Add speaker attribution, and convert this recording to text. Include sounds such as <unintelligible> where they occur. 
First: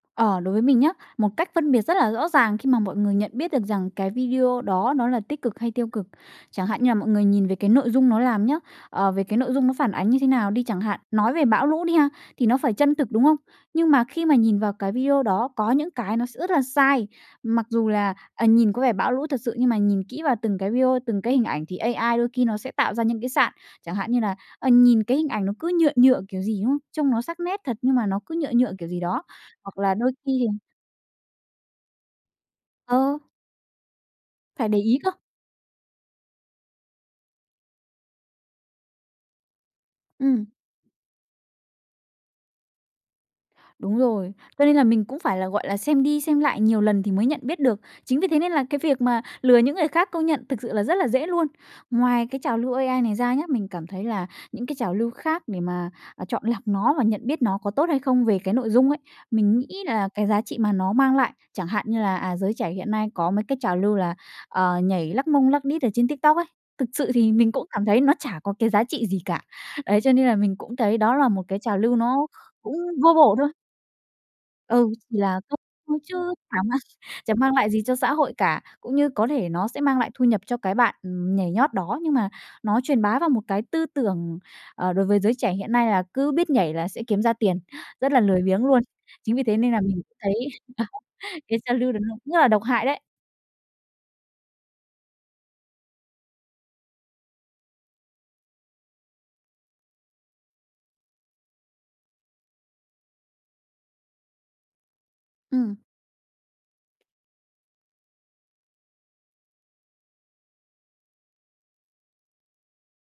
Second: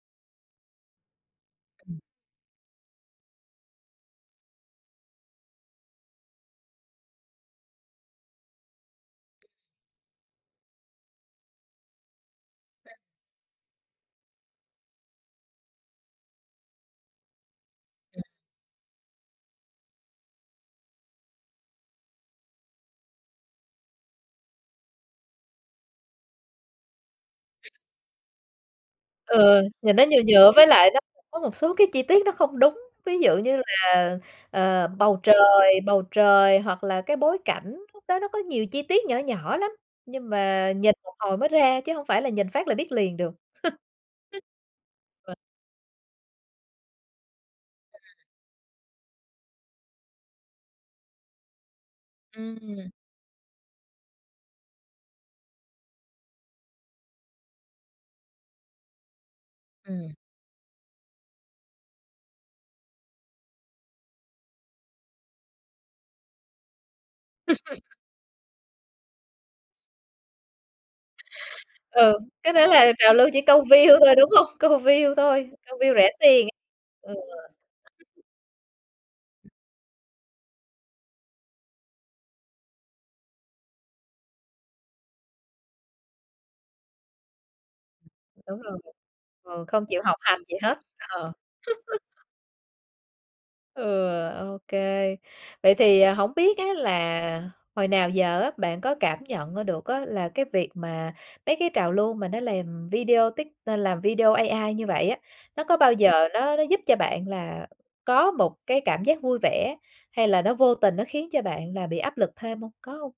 Speaker 1: Ờ, đối với mình nhớ, một cách phân biệt rất
Speaker 2: Ừm.
Speaker 1: là rõ ràng khi mà mọi người nhận biết được rằng cái video đó nó là tích cực hay tiêu cực, chẳng hạn như là mọi người nhìn về cái nội dung nó làm nhớ, ờ, về cái nội dung nó phản ánh như thế nào đi chẳng hạn. Nói về bão lũ đi ha, thì nó phải chân thực, đúng không? Nhưng mà khi mà nhìn vào cái video đó có những cái nó sẽ rất là sai. Mặc dù là,
Speaker 2: Ừm.
Speaker 1: ờ, nhìn có vẻ bão lũ thật sự nhưng mà nhìn kỹ vào từng cái video, từng cái hình ảnh thì AI đôi khi nó sẽ tạo ra những cái sạn. Chẳng hạn như là, ờ, nhìn cái hình ảnh nó cứ nhựa nhựa kiểu gì, đúng không? Trông nó sắc nét thật nhưng mà nó cứ nhựa nhựa kiểu gì đó.
Speaker 2: Ừ,
Speaker 1: Hoặc là
Speaker 2: nhìn nó
Speaker 1: đôi
Speaker 2: nhựa
Speaker 1: khi thì
Speaker 2: nhựa với lại nó có một số cái chi tiết nó không đúng.
Speaker 1: Ờ.
Speaker 2: Ví dụ như là,
Speaker 1: Phải để
Speaker 2: ờ,
Speaker 1: ý cơ!
Speaker 2: bầu trời bầu trời hoặc là cái bối cảnh, lúc đó nó có nhiều chi tiết nhỏ nhỏ lắm, nhưng
Speaker 1: Ừm.
Speaker 2: mà nhìn một hồi mới ra chứ hông phải là nhìn phát là biết liền được. <laughs>
Speaker 1: Đúng rồi. Cho nên là mình cũng
Speaker 2: <unintelligible>
Speaker 1: phải là, gọi là, xem đi xem lại nhiều lần thì mới nhận biết được. Chính vì thế nên là cái việc mà lừa những người khác công nhận thực sự là rất là dễ luôn. Ngoài cái
Speaker 2: Ừm,
Speaker 1: trào lưu
Speaker 2: ừm.
Speaker 1: AI này ra nhá, mình cảm thấy là những cái trào lưu khác để mà, à, chọn lọc nó và nhận biết nó có tốt hay không về cái nội dung ấy, mình nghĩ là
Speaker 2: Ừm.
Speaker 1: cái giá trị mà nó mang lại, chẳng hạn như là, à, giới trẻ hiện nay có mấy cái trào lưu là, ờ, nhảy lắc mông lắc đít ở trên TikTok ấy, thực sự thì mình cũng cảm
Speaker 2: <laughs>
Speaker 1: thấy nó chả có cái giá trị gì cả. Đấy, cho nên là mình cũng thấy đó là một cái trào lưu
Speaker 2: Ừ,
Speaker 1: nó kh
Speaker 2: cái đó
Speaker 1: cũng
Speaker 2: là
Speaker 1: vô
Speaker 2: trào lưu
Speaker 1: bổ
Speaker 2: chỉ
Speaker 1: thôi.
Speaker 2: câu view thôi, đúng hông? Câu
Speaker 1: Ừ,
Speaker 2: view
Speaker 1: chỉ là
Speaker 2: thôi,
Speaker 1: câu
Speaker 2: câu view
Speaker 1: view
Speaker 2: rẻ
Speaker 1: chứ
Speaker 2: tiền ấy.
Speaker 1: chả mang
Speaker 2: Ừ.
Speaker 1: chẳng mang lại gì cho xã hội cả. Cũng như có thể nó sẽ mang lại thu nhập cho cái bạn, ừm, nhảy nhót đó, nhưng mà nó truyền bá vào một cái tư tưởng, ờ, đối với giới trẻ hiện nay là cứ biết nhảy là sẽ kiếm ra tiền, rất là lười
Speaker 2: Đúng
Speaker 1: biếng
Speaker 2: rồi,
Speaker 1: luôn. Chính vì thế
Speaker 2: ừ,
Speaker 1: nên là
Speaker 2: không
Speaker 1: mình
Speaker 2: chịu học
Speaker 1: cũng thấy
Speaker 2: hành gì hết, ờ.
Speaker 1: ờ, cái trào lưu đó
Speaker 2: <laughs>
Speaker 1: nó rất là độc hại đấy.
Speaker 2: Ừ, OK. Vậy thì, à, hổng biết á là hồi nào giờ á bạn có cảm nhận ra được á là cái việc mà mấy cái trào lưu mà nó làm video tít à, làm video AI như vậy á, nó có
Speaker 1: Ừm.
Speaker 2: bao giờ nó nó giúp cho bạn là có một cái cảm giác vui vẻ, hay là nó vô tình nó khiến cho bạn là bị áp lực thêm hông? Có hông?